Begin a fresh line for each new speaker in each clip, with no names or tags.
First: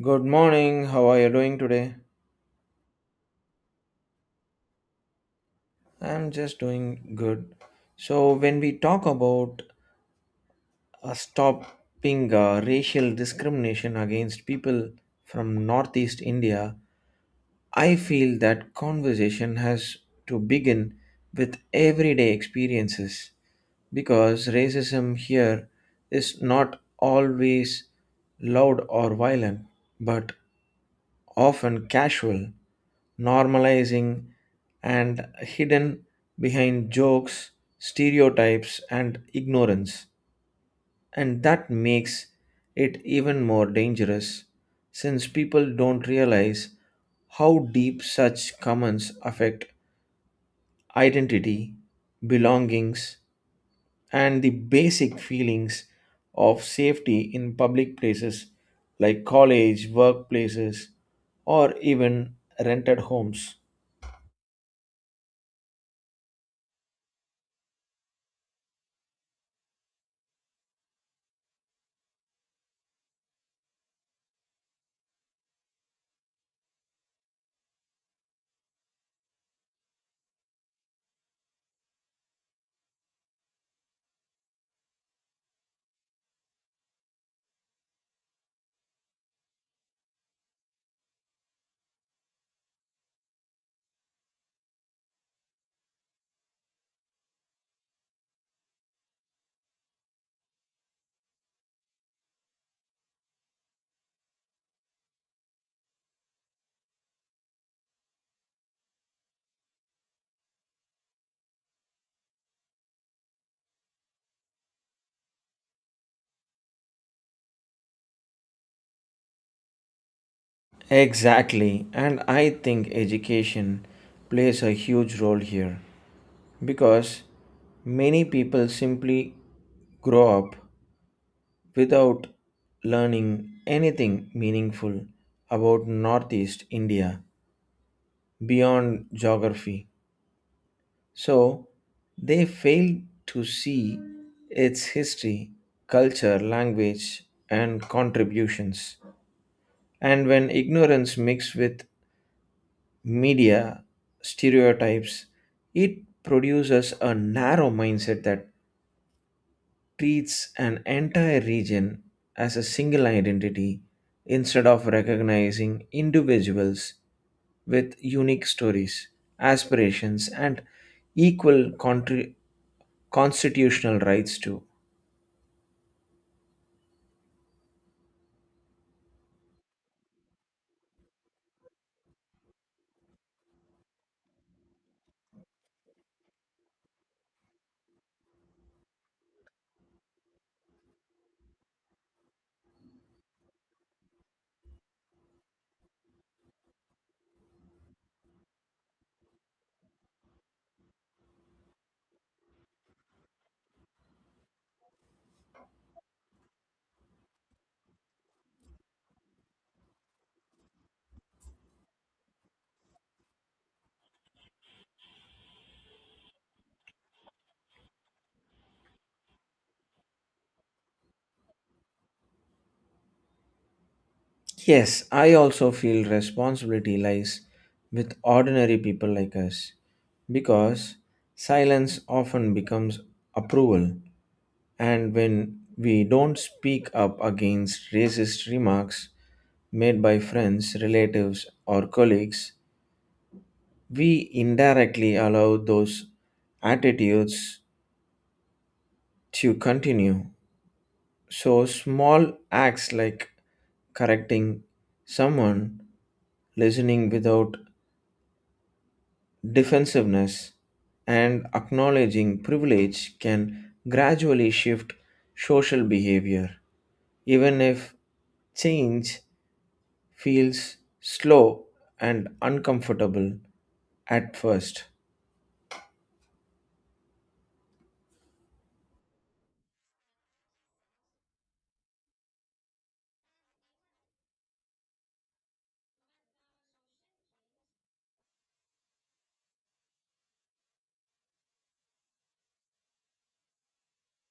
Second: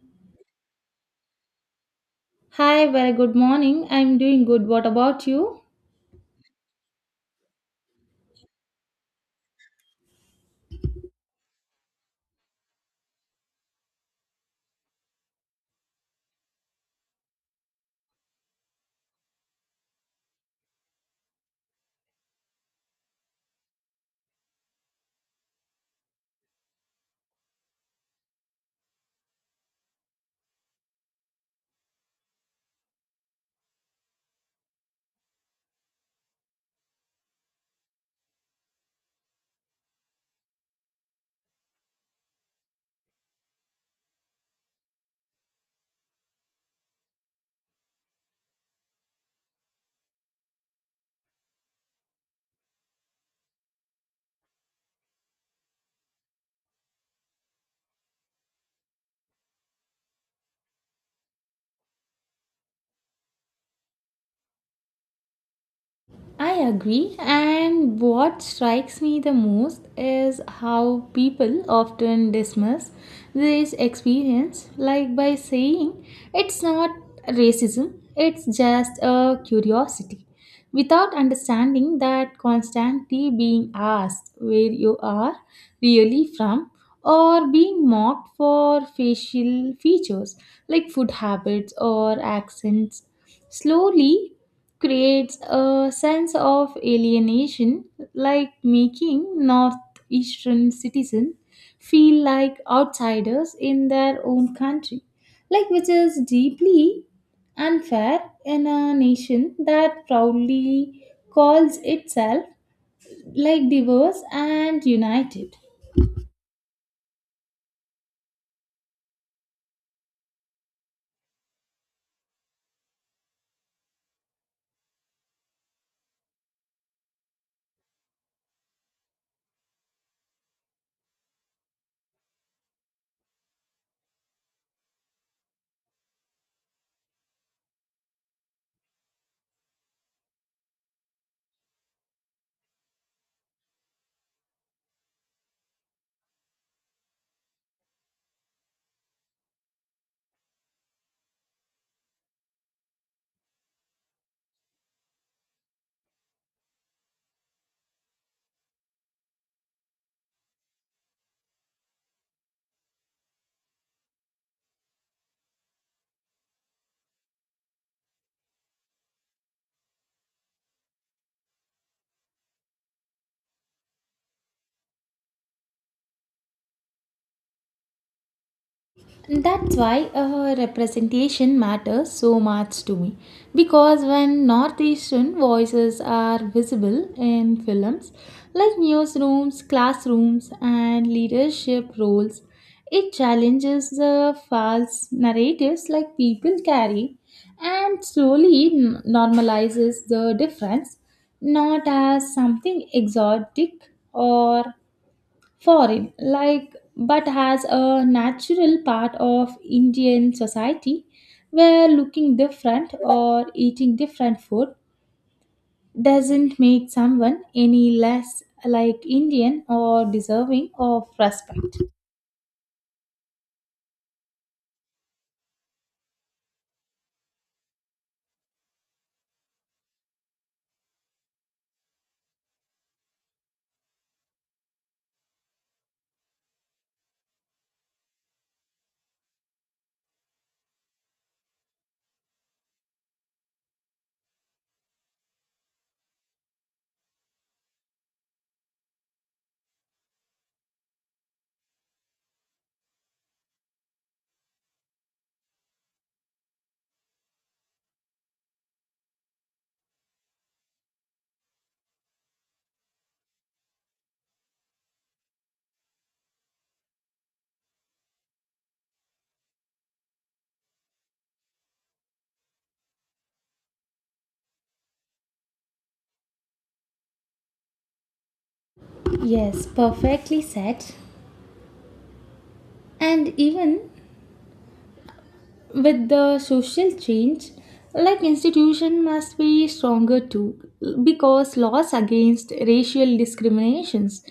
Good morning. How are you doing today?
Hi, very good morning. I'm doing good. What about you?
I'm just doing good. So, when we talk about stopping racial discrimination against people from Northeast India, I feel that conversation has to begin with everyday experiences because racism here is not always loud or violent, but often casual, normalizing, and hidden behind jokes, stereotypes, and ignorance. And that makes it even more dangerous since people don't realize how deep such comments affect identity, belongings, and the basic feelings of safety in public places like college, workplaces, or even rented homes.
I agree, and what strikes me the most is how people often dismiss this experience, like by saying it's not racism, it's just a curiosity, without understanding that constantly being asked where you are really from or being mocked for facial features like food habits or accents slowly creates a sense of alienation, like making Northeastern citizens feel like outsiders in their own country, like which is deeply unfair in a nation that proudly calls itself like diverse and united.
Exactly, and I think education plays a huge role here because many people simply grow up without learning anything meaningful about Northeast India beyond geography. So they fail to see its history, culture, language, and contributions. And when ignorance mixed with media stereotypes, it produces a narrow mindset that treats an entire region as a single identity instead of recognizing individuals with unique stories, aspirations, and equal contri- constitutional rights too.
That's why representation matters so much to me. Because when Northeastern voices are visible in films like newsrooms, classrooms, and leadership roles, it challenges the false narratives like people carry and slowly normalizes the difference not as something exotic or foreign, like, but as a natural part of Indian society where looking different or eating different food doesn't make someone any less like Indian or deserving of respect.
Yes, I also feel responsibility lies with ordinary people like us because silence often becomes approval, and when we don't speak up against racist remarks made by friends, relatives, or colleagues, we indirectly allow those attitudes to continue. So, small acts like correcting someone, listening without defensiveness, and acknowledging privilege can gradually shift social behavior, even if change feels slow and uncomfortable at first.
Yes, perfectly said. And even with the social change, like institution must be stronger too, because laws against racial discriminations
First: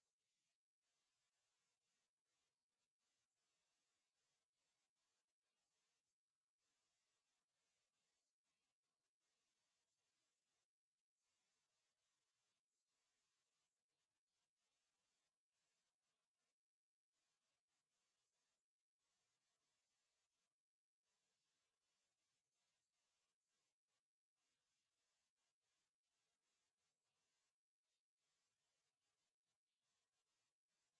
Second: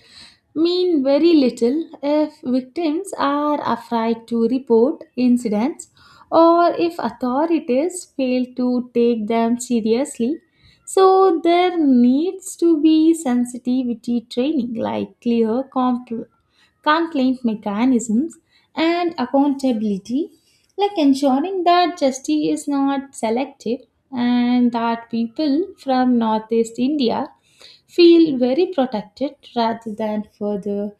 mean very little if victims are afraid to report incidents or if authorities fail to take them seriously. So there needs to be sensitivity training, like clear complaint mechanisms, and accountability, like ensuring that justice is not selective and that people from Northeast India feel very protected rather than further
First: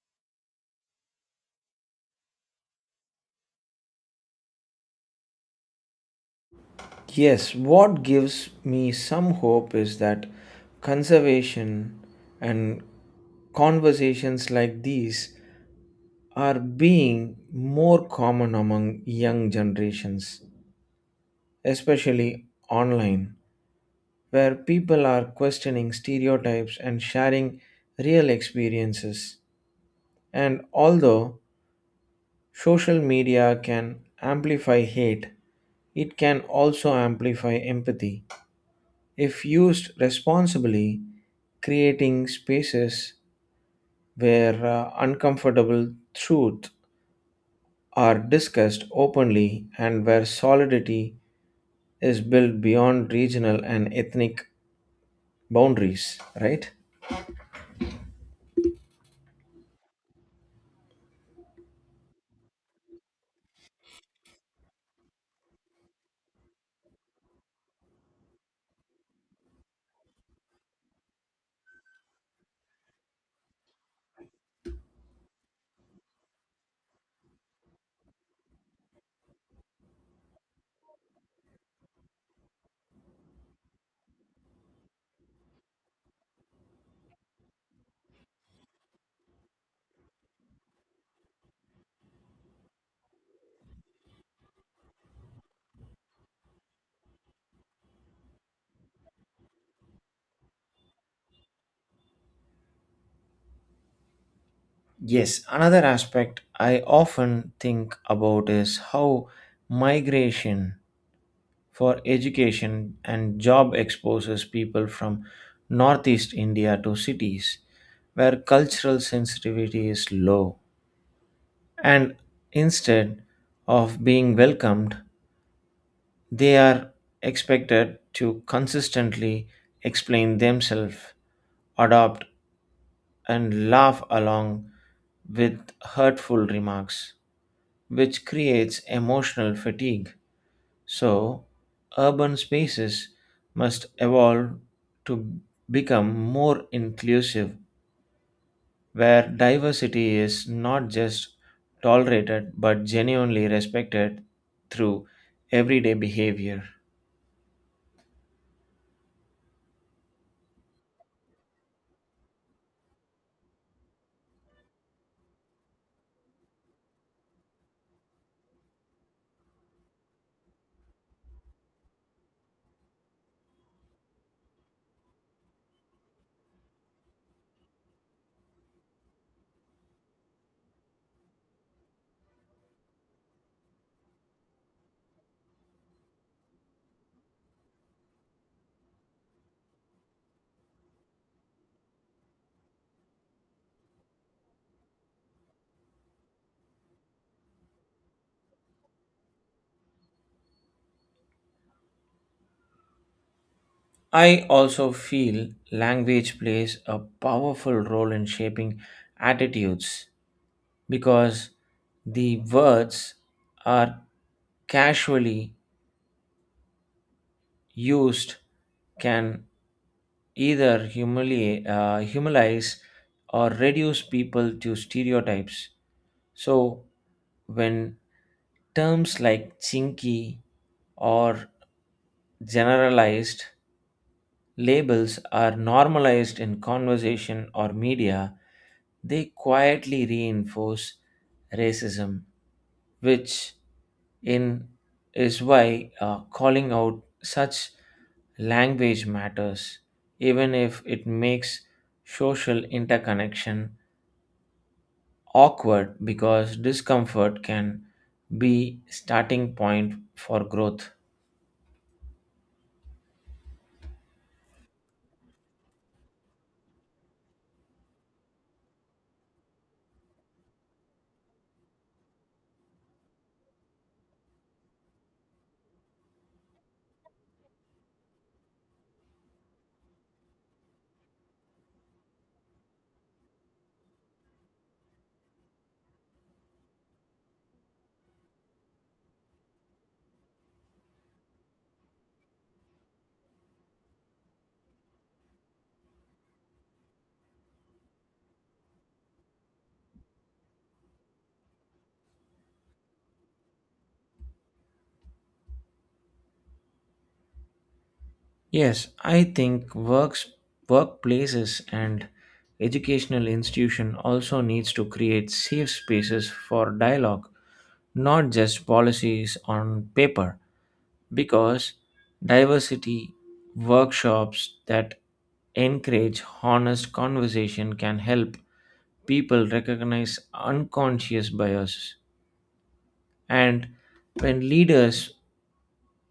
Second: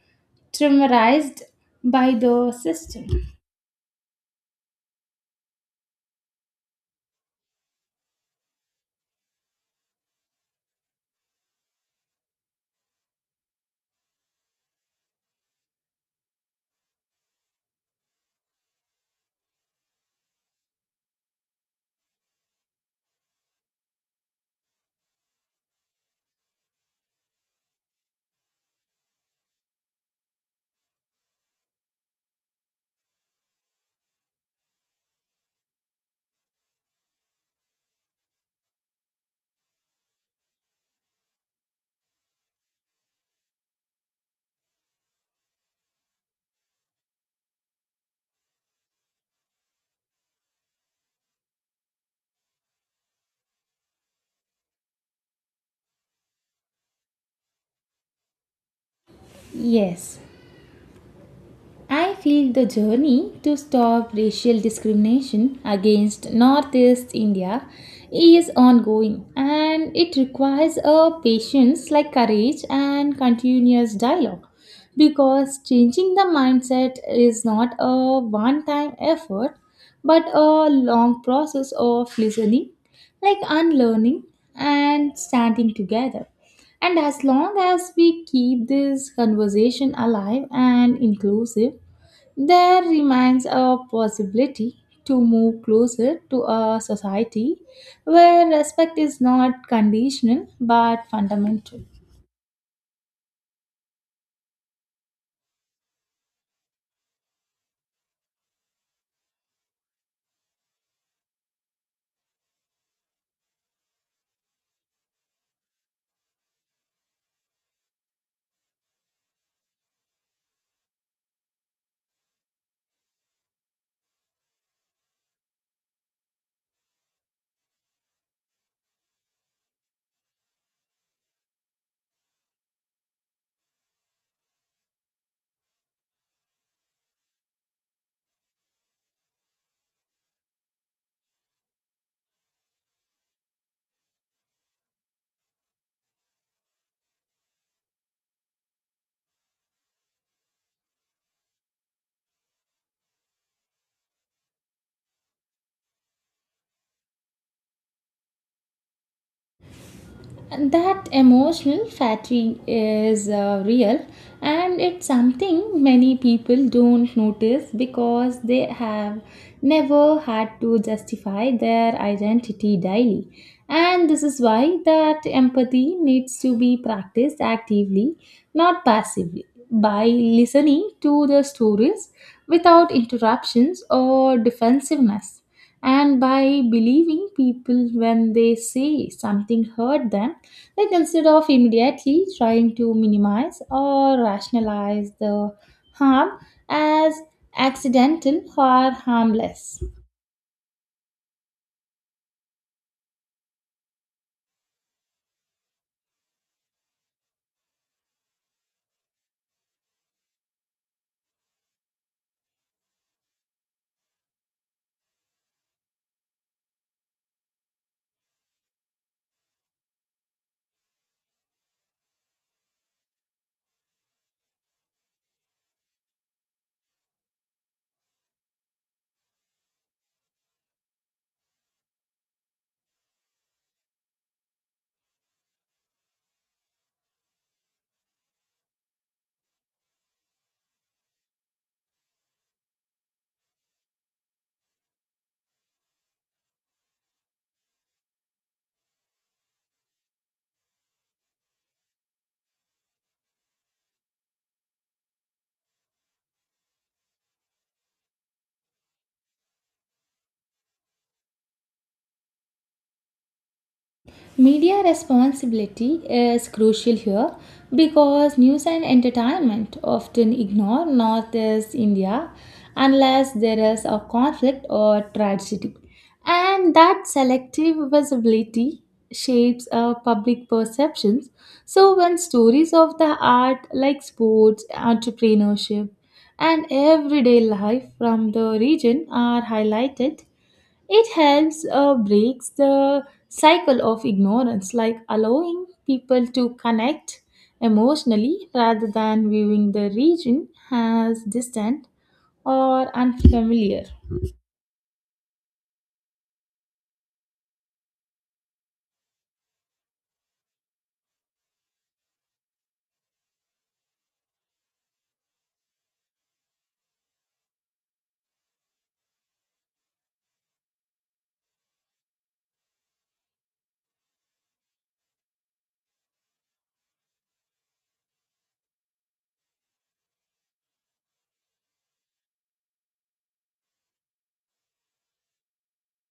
traumatized by the system.
Yes, what gives me some hope is that conservation and conversations like these are being more common among young generations especially online, where people are questioning stereotypes and sharing real experiences. And although social media can amplify hate, it can also amplify empathy. If used responsibly, creating spaces where uncomfortable truth are discussed openly and where solidity is built beyond regional and ethnic boundaries, right?
Yes. I feel the journey to stop racial discrimination against Northeast India is ongoing and it requires a patience like courage and continuous dialogue, because changing the mindset is not a one time effort but a long process of listening, like unlearning and standing together. And as long as we keep this conversation alive and inclusive, there remains a possibility to move closer to a society where respect is not conditional but fundamental.
Yes, another aspect I often think about is how migration for education and job exposes people from northeast India to cities where cultural sensitivity is low. And instead of being welcomed, they are expected to consistently explain themselves, adopt, and laugh along with hurtful remarks which creates emotional fatigue. So, urban spaces must evolve to become more inclusive, where diversity is not just tolerated but genuinely respected through everyday behavior.
And that emotional fatigue is real, and it's something many people don't notice because they have never had to justify their identity daily. And this is why that empathy needs to be practiced actively, not passively, by listening to the stories without interruptions or defensiveness and by believing people when they say something hurt them, like instead of immediately trying to minimize or rationalize the harm as accidental or harmless.
I also feel language plays a powerful role in shaping attitudes because the words are casually used can either humiliate, humanize or reduce people to stereotypes. So, when terms like chinky or generalized labels are normalized in conversation or media, they quietly reinforce racism, which in is why calling out such language matters, even if it makes social interconnection awkward because discomfort can be starting point for growth.
Media responsibility is crucial here because news and entertainment often ignore Northeast India unless there is a conflict or tragedy. And that selective visibility shapes our public perceptions. So, when stories of the art like sports, entrepreneurship, and everyday life from the region are highlighted, it helps breaks the cycle of ignorance, like allowing people to connect emotionally rather than viewing the region as distant or unfamiliar.
Yes, I think works workplaces and educational institution also needs to create safe spaces for dialogue, not just policies on paper, because diversity workshops that encourage honest conversation can help people recognize unconscious biases and when leaders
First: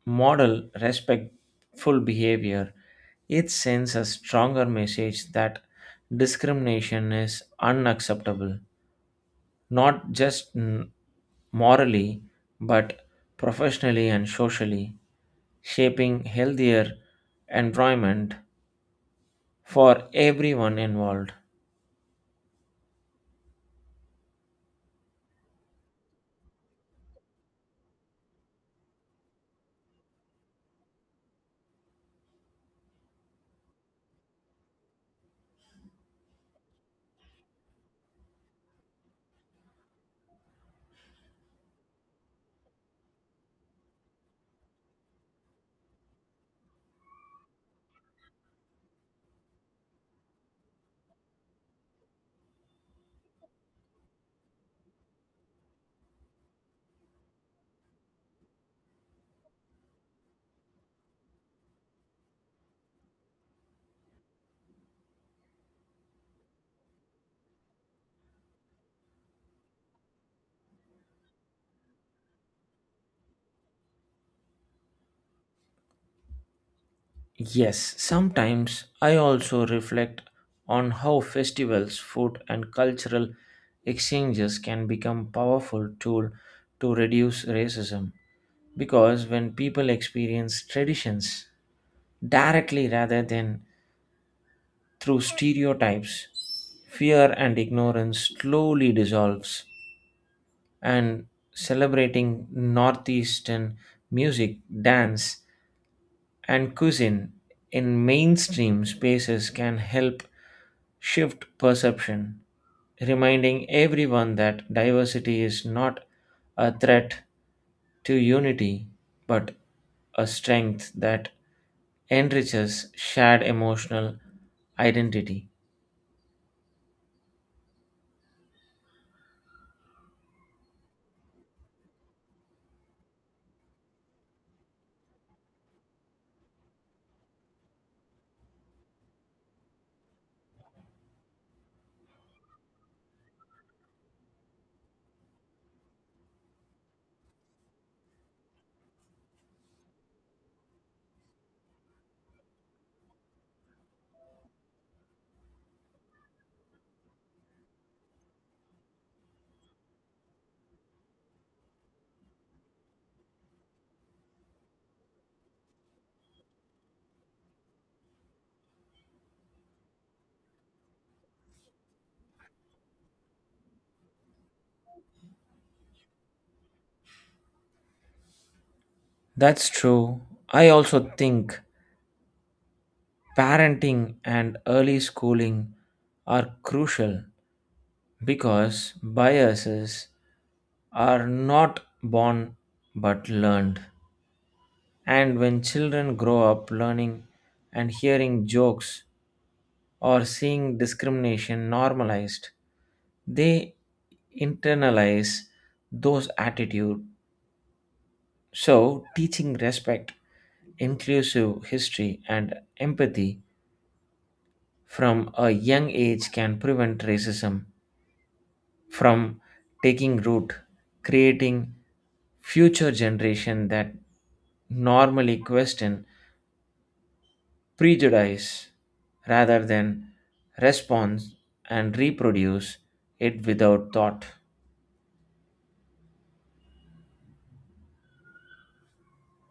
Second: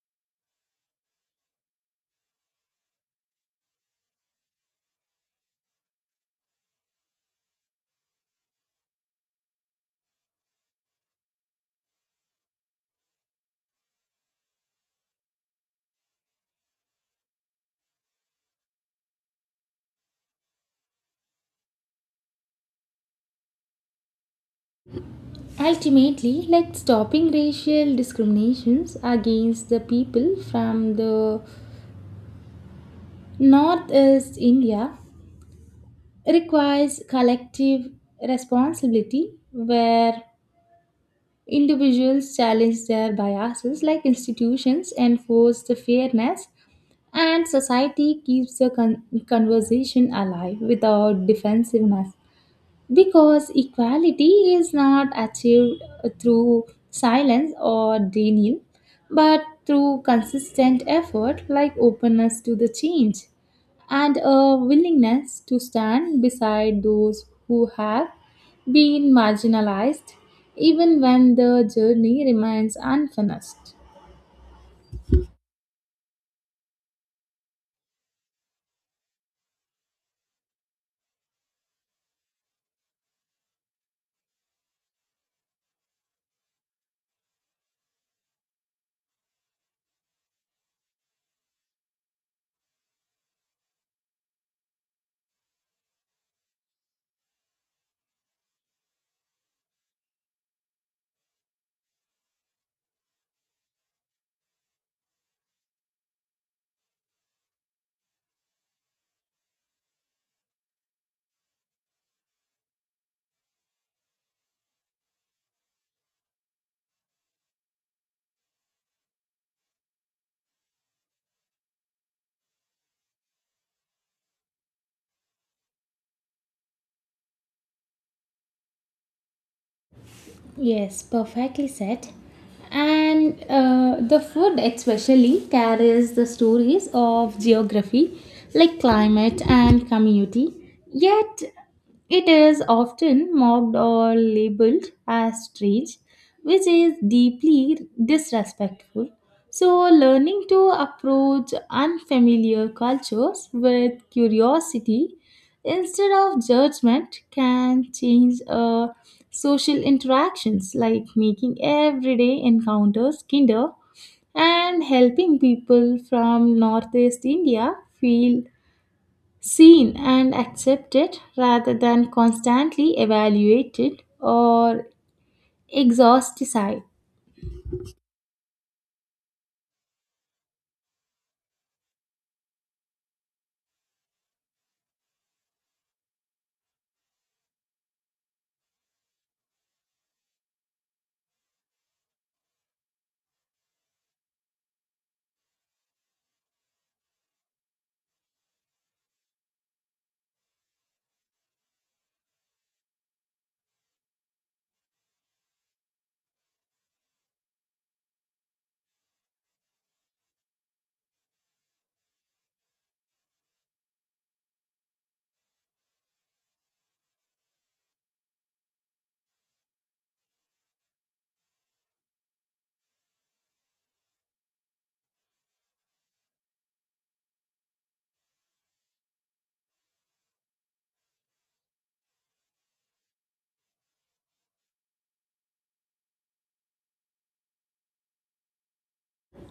model respectful behavior, it sends a stronger message that discrimination is unacceptable, not just morally, but professionally and socially, shaping healthier environment for everyone involved.
Ultimately, like stopping racial discriminations against the people from the Northeast India requires collective responsibility where individuals challenge their biases, like institutions enforce the fairness and society keeps the conversation alive without defensiveness. Because equality is not achieved through silence or denial, but through consistent effort like openness to the change and a willingness to stand beside those who have been marginalized, even when the journey remains unfinished.
Yes, sometimes I also reflect on how festivals, food, and cultural exchanges can become powerful tool to reduce racism because when people experience traditions directly rather than through stereotypes, fear and ignorance slowly dissolves and celebrating northeastern music, dance, and cuisine in mainstream spaces can help shift perception, reminding everyone that diversity is not a threat to unity, but a strength that enriches shared emotional identity.
Yes, perfectly said. And the food, especially, carries the stories of geography, like climate and community. Yet, it is often mocked or labeled as strange, which is deeply disrespectful. So, learning to approach unfamiliar cultures with curiosity instead of judgment can change social interactions, like making everyday encounters kinder and helping people from Northeast India feel seen and accepted rather than constantly evaluated or exhausted.
That's true. I also think parenting and early schooling are crucial because biases are not born but learned. And when children grow up learning and hearing jokes or seeing discrimination normalized, they internalize those attitudes. So, teaching respect, inclusive history, and empathy from a young age can prevent racism from taking root, creating future generation that normally question prejudice rather than response and reproduce it without thought.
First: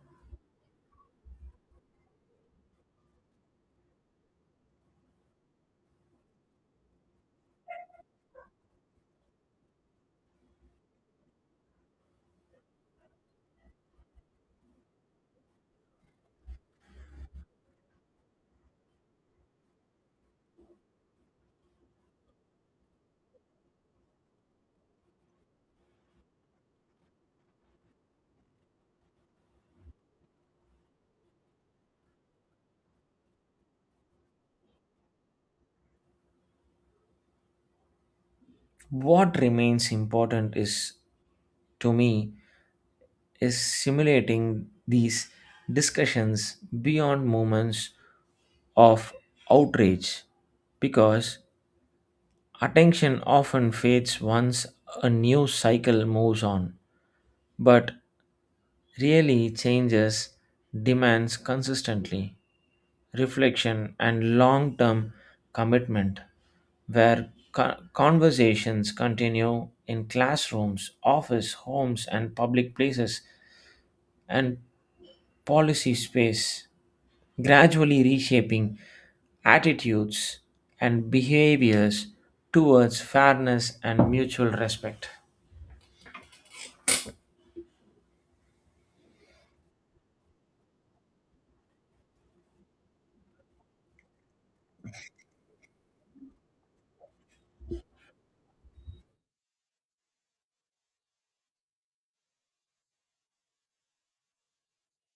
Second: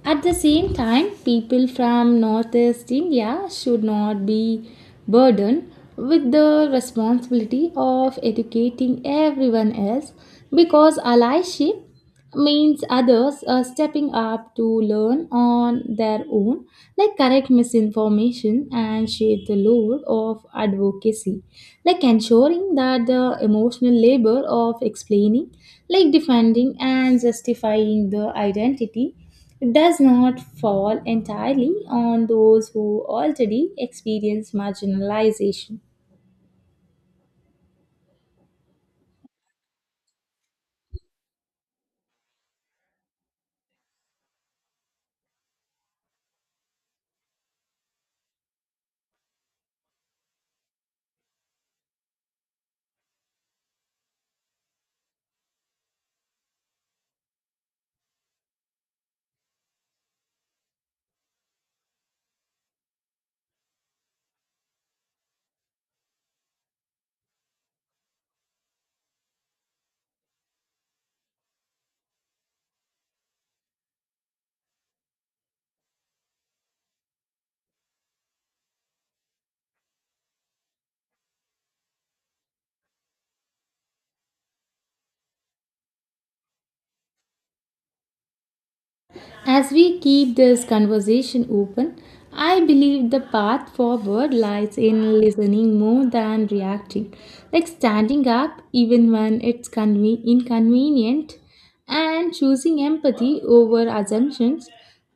At the same time, people from Northeast India should not be burdened with the responsibility of educating everyone else, because allyship means others are stepping up to learn on their own, like correct misinformation and share the load of advocacy, like ensuring that the emotional labor of explaining, like defending and justifying the identity does not fall entirely on those who already experience marginalization.
What remains important is to me is simulating these discussions beyond moments of outrage because attention often fades once a news cycle moves on but really changes demands consistently reflection, and long term commitment, where conversations continue in classrooms, office, homes, and public places, and policy space, gradually reshaping attitudes and behaviors towards fairness and mutual respect.
As we keep this conversation open, I believe the path forward lies in listening more than reacting, like standing up even when it's inconvenient and choosing empathy over assumptions,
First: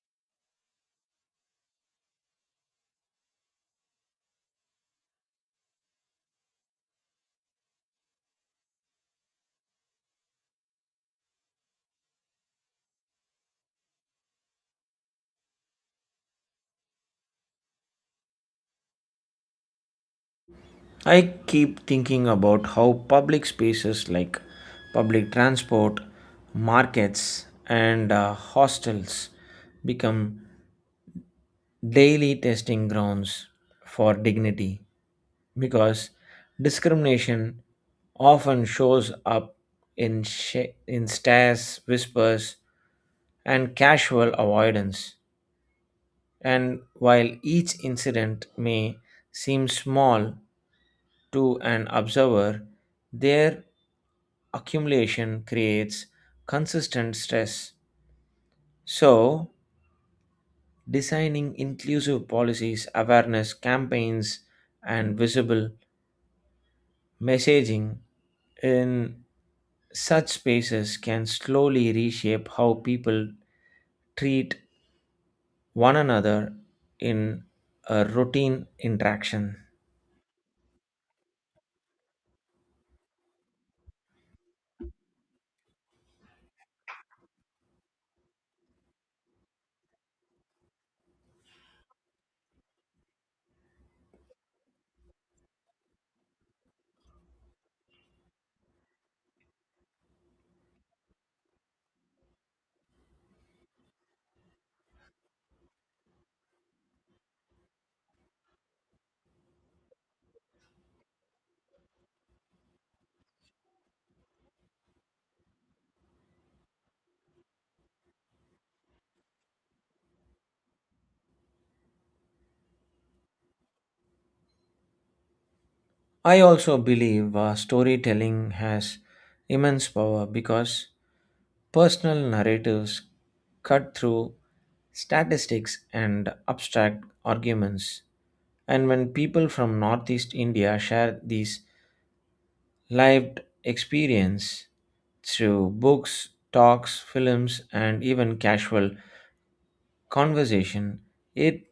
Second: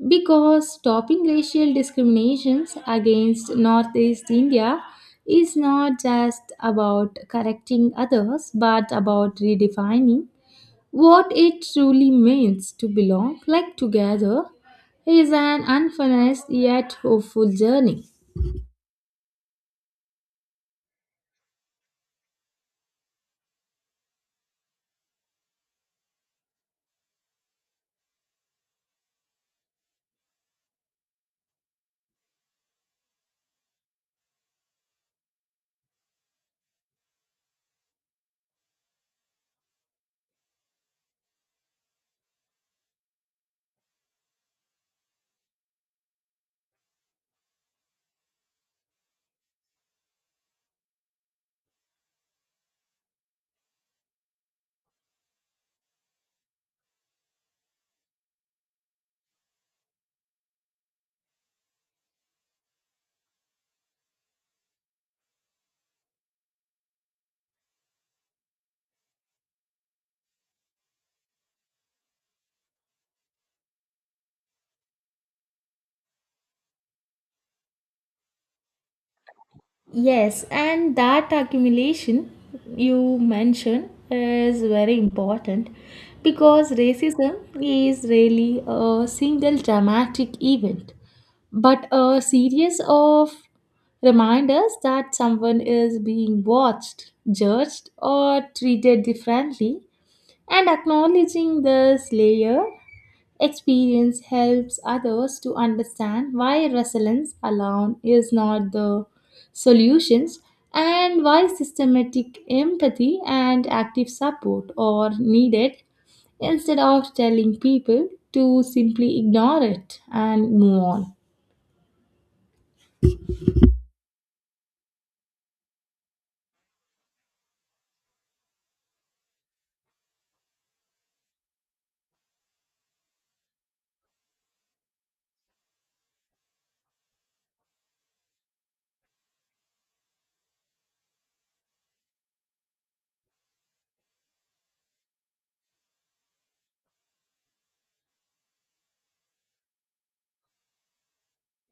because stopping racial discriminations against Northeast India is not just about correcting others but about redefining what it truly means to belong, like together, is an unfinished yet hopeful journey.
I keep thinking about how public spaces like public transport, markets, and hostels become daily testing grounds for dignity because discrimination often shows up in, in stares, whispers, and casual avoidance. And while each incident may seem small, to an observer, their accumulation creates consistent stress. So, designing inclusive policies, awareness campaigns, and visible messaging in such spaces can slowly reshape how people treat one another in a routine interaction.
Yes, and that accumulation you mentioned is very important, because racism is really a single dramatic event, but a series of reminders that someone is being watched, judged, or treated differently, and acknowledging this layer experience helps others to understand why resilience alone is not the solutions and why systematic empathy and active support are needed instead of telling people to simply ignore it and move on.
I also believe storytelling has immense power because personal narratives cut through statistics and abstract arguments. And when people from Northeast India share these lived experience through books, talks, films, and even casual conversation, it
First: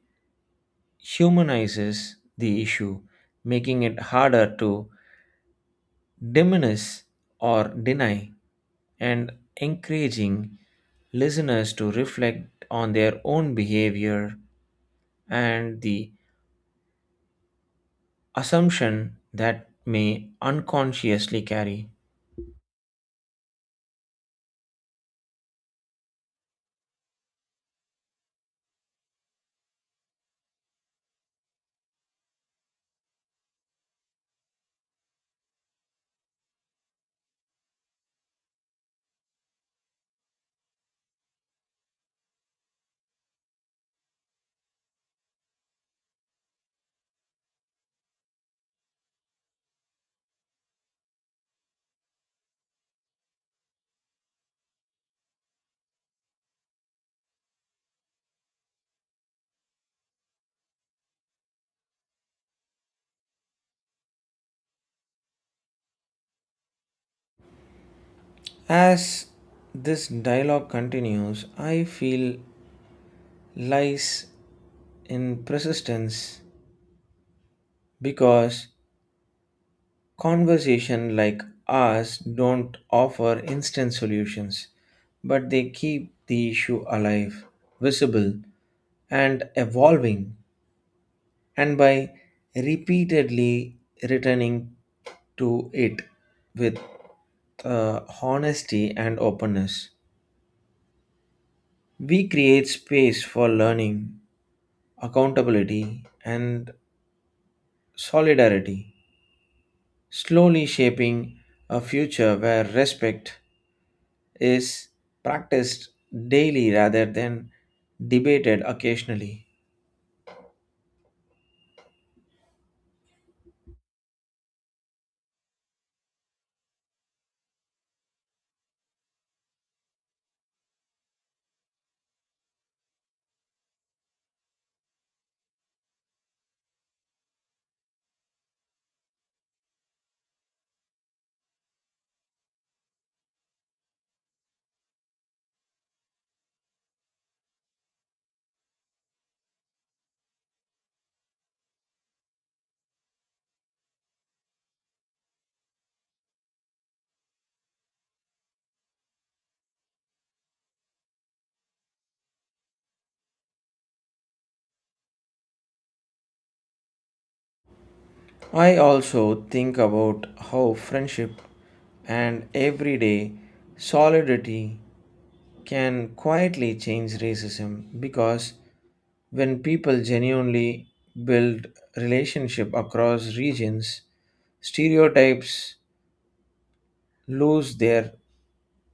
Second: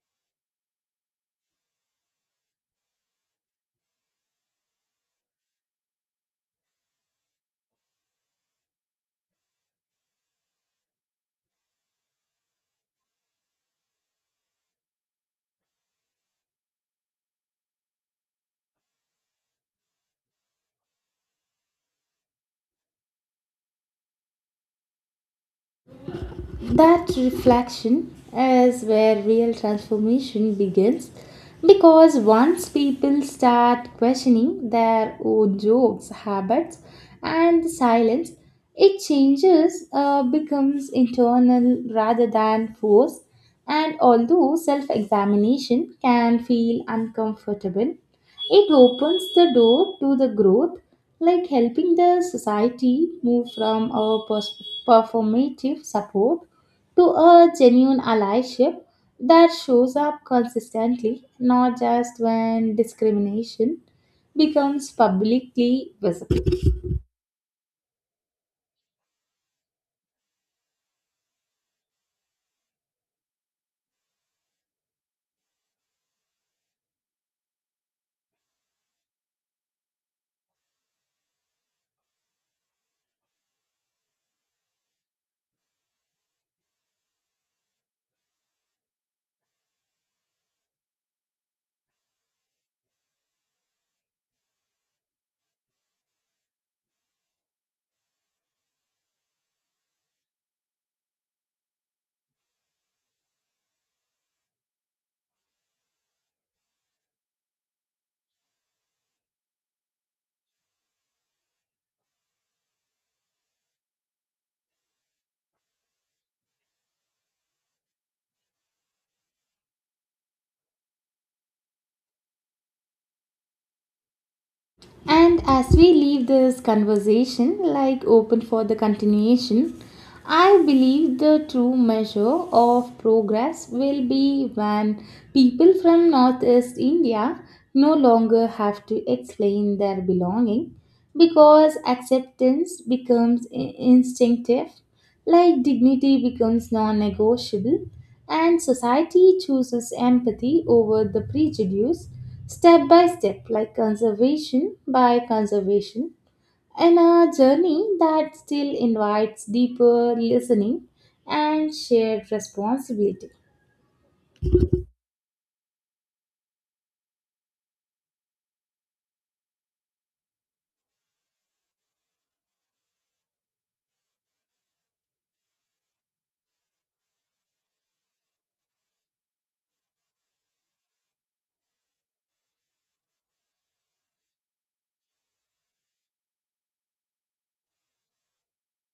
humanizes the issue, making it harder to diminish or deny and encouraging listeners to reflect on their own behavior and the assumption that may unconsciously carry.
That reflection is where real transformation begins, because once people start questioning their own jokes, habits, and silence, it changes, becomes internal rather than forced. And although self examination can feel uncomfortable, it opens the door to the growth, like helping the society move from a performative support to a genuine allyship that shows up consistently, not just when discrimination becomes publicly visible.
As this dialogue continues, I feel lies in persistence because conversation like ours don't offer instant solutions, but they keep the issue alive, visible, and evolving and by repeatedly returning to it with honesty and openness. We create space for learning, accountability, and solidarity, slowly shaping a future where respect is practiced daily rather than debated occasionally.
And as we leave this conversation, like open for the continuation, I believe the true measure of progress will be when people from Northeast India no longer have to explain their belonging because acceptance becomes instinctive, like dignity becomes non negotiable, and society chooses empathy over the prejudice step by step, like conservation by conservation, in a journey that still invites deeper listening and shared responsibility.
I also think about how friendship and everyday solidarity can quietly change racism because when people genuinely build relationship across regions stereotypes lose their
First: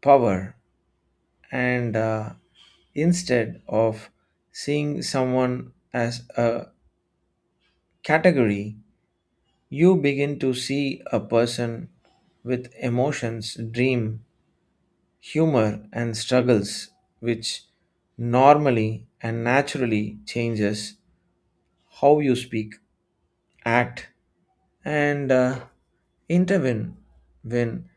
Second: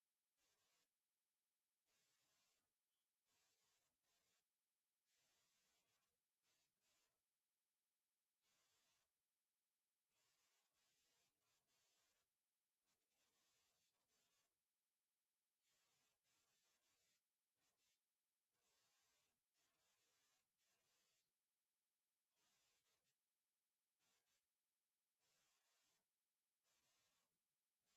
power and instead of seeing someone as a category you begin to see a person with emotions dream humor and struggles which normally and naturally changes how you speak, act, and intervene when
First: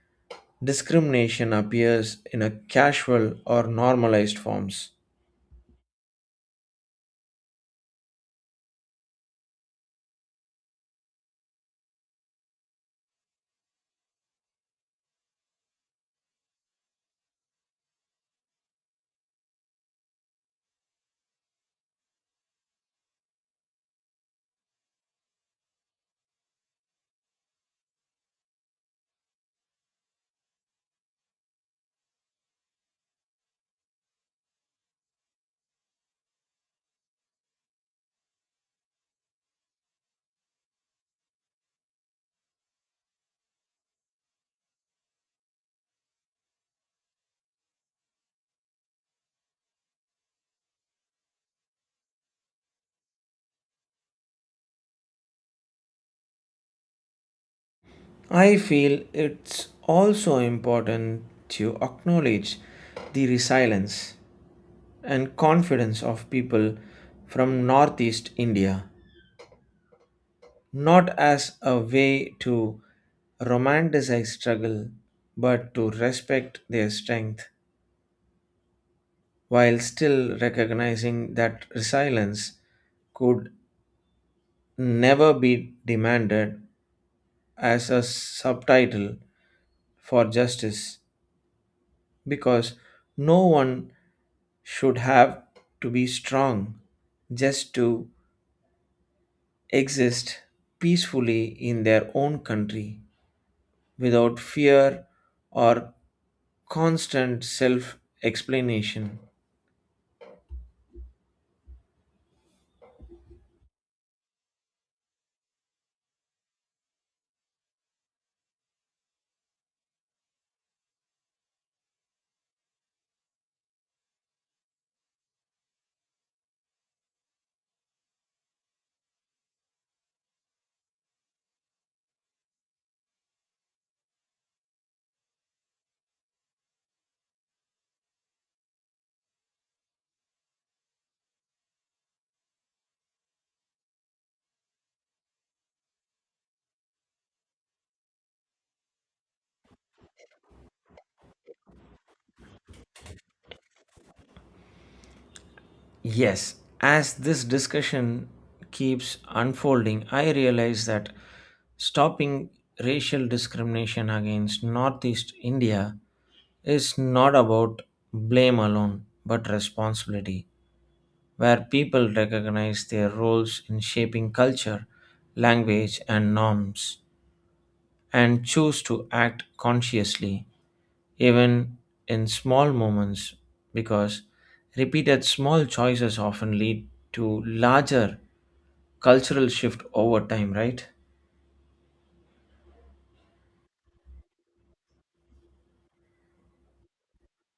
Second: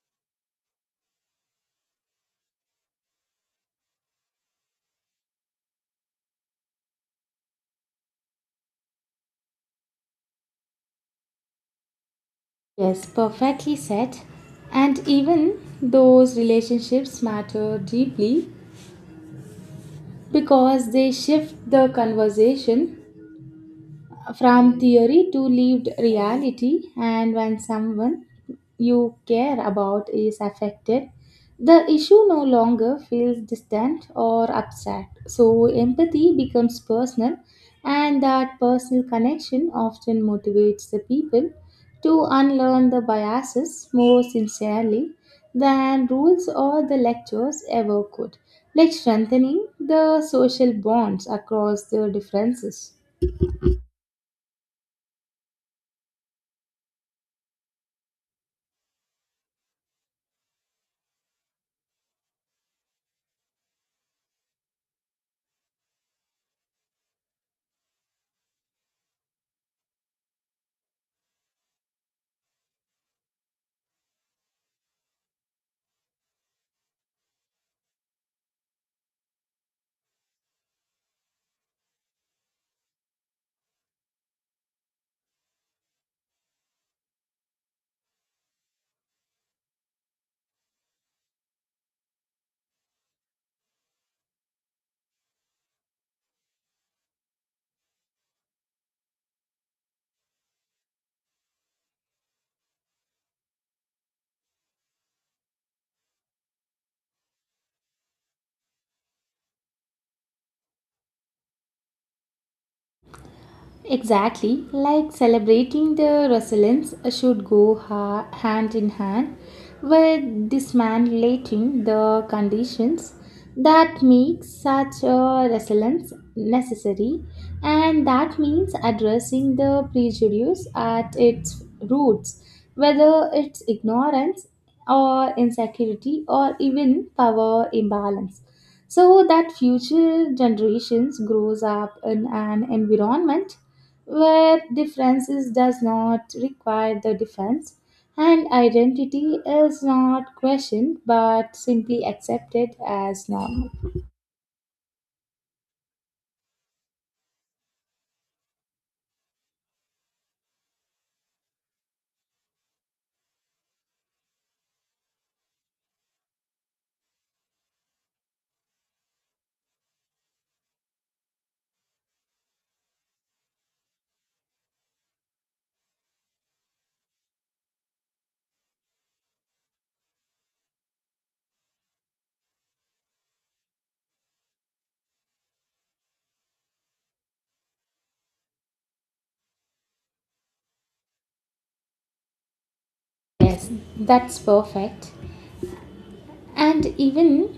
discrimination appears in a casual or normalized forms.
Yes, perfectly said. And even those relationships matter deeply, because they shift the conversation from theory to lived reality, and when someone you care about is affected, the issue no longer feels distant or abstract. So, empathy becomes personal, and that personal connection often motivates the people to unlearn the biases more sincerely than rules or the lectures ever could, like strengthening the social bonds across the differences.
I feel it's also important to acknowledge the resilience and confidence of people from Northeast India, not as a way to romanticize struggle, but to respect their strength while still recognizing that resilience could never be demanded as a subtitle for justice because no one should have to be strong just to exist peacefully in their own country without fear or constant self explanation.
Exactly, like celebrating the resilience should go hand in hand with dismantling the conditions that make such a resilience necessary, and that means addressing the prejudice at its roots, whether it's ignorance or insecurity or even power imbalance, so that future generations grows up in an environment where differences does not require the defense and identity is not questioned but simply accepted as normal.
Yes, as this discussion keeps unfolding, I realize that stopping racial discrimination against Northeast India is not about blame alone, but responsibility, where people recognize their roles in shaping culture, language, and norms, and choose to act consciously even in small moments, because repeated small choices often lead to larger cultural shift over time, right?
Yes, that's perfect. And even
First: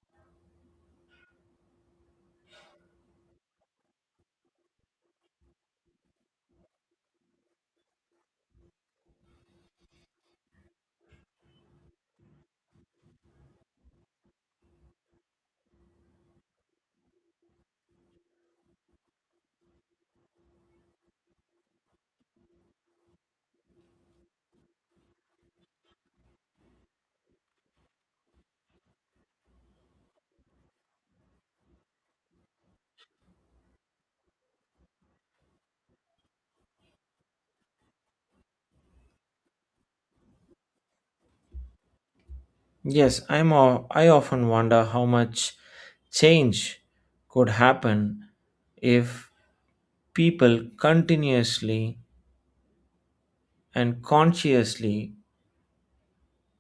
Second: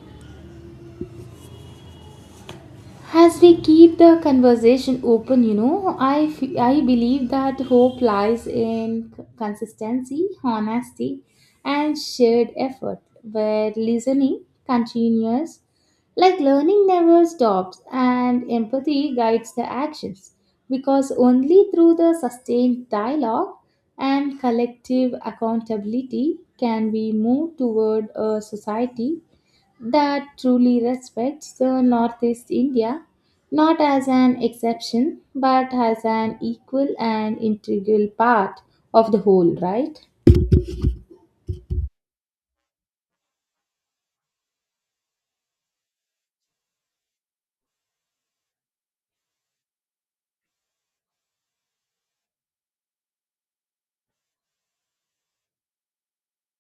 as we keep the conversation open, I believe that hope lies in consistency, honesty, and shared effort, where listening continues, like learning never stops, and empathy guides the actions. Because only through the sustained dialogue and collective accountability can we move toward a society that truly respects the Northeast India not as an exception but as an equal and integral part of the whole, right?
Yes, I often wonder how much change could happen if people continuously and consciously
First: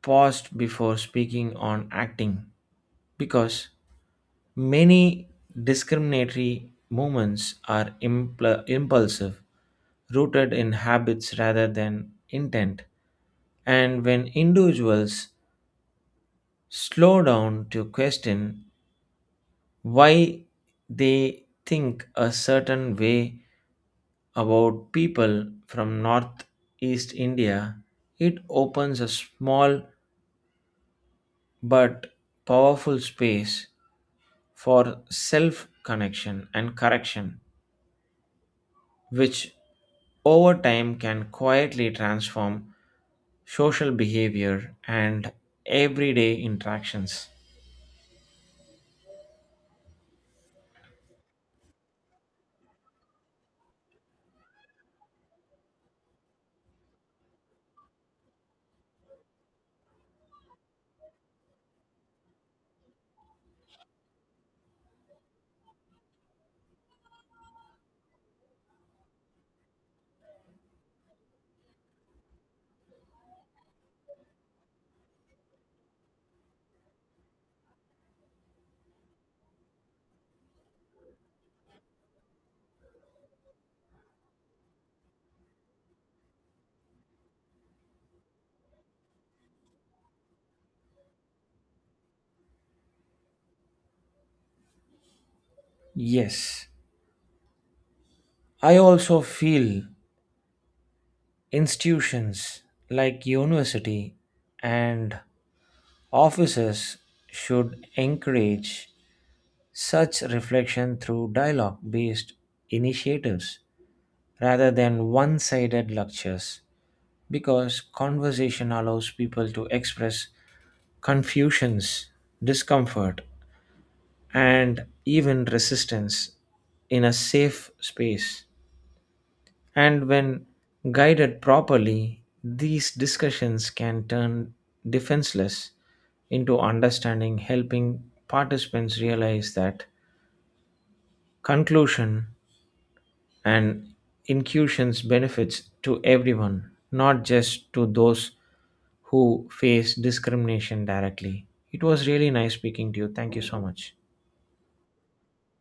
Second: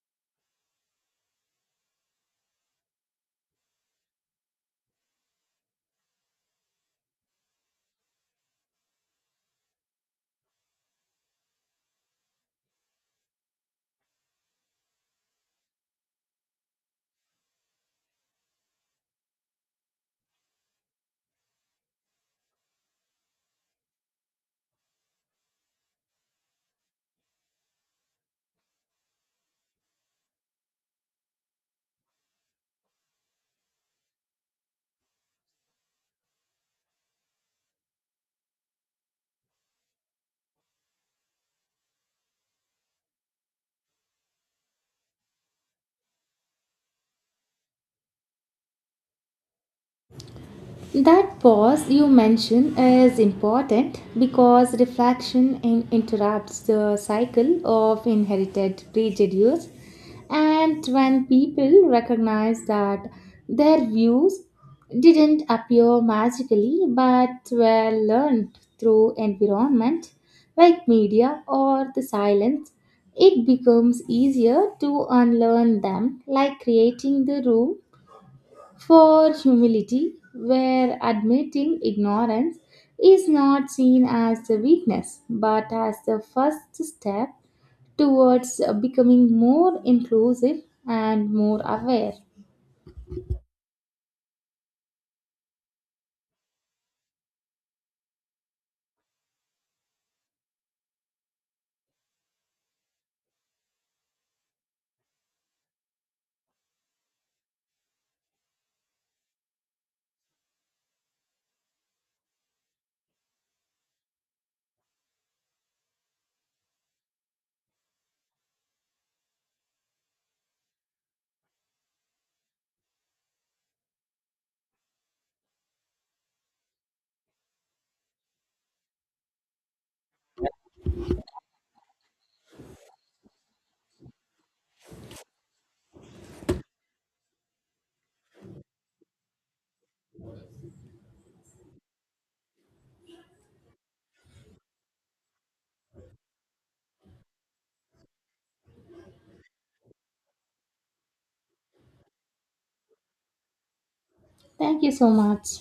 paused before speaking on acting because many discriminatory movements are impulsive rooted in habits rather than intent. And when individuals slow down to question why they think a certain way about people from Northeast India, it opens a small but powerful space for self connection and correction, which over time can quietly transform social behavior, and everyday interactions.
That pause you mention is important because reflection interrupts the cycle of inherited prejudice, and when people recognize that their views didn't appear magically but were learned through environment like media or the silence, it becomes easier to unlearn them, like creating the room for humility, where admitting ignorance is not seen as a weakness but as the first step towards becoming more inclusive and more aware.
Yes, I also feel institutions like university and offices should encourage such reflection through dialogue based initiatives rather than one sided lectures because conversation allows people to express confusions, discomfort, and even resistance in a safe space. And when guided properly, these discussions can turn defenseless into understanding, helping participants realize that conclusion and inclusions benefits to everyone, not just to those who face discrimination directly. It was really nice speaking to you. Thank you so much.
Thank you so much.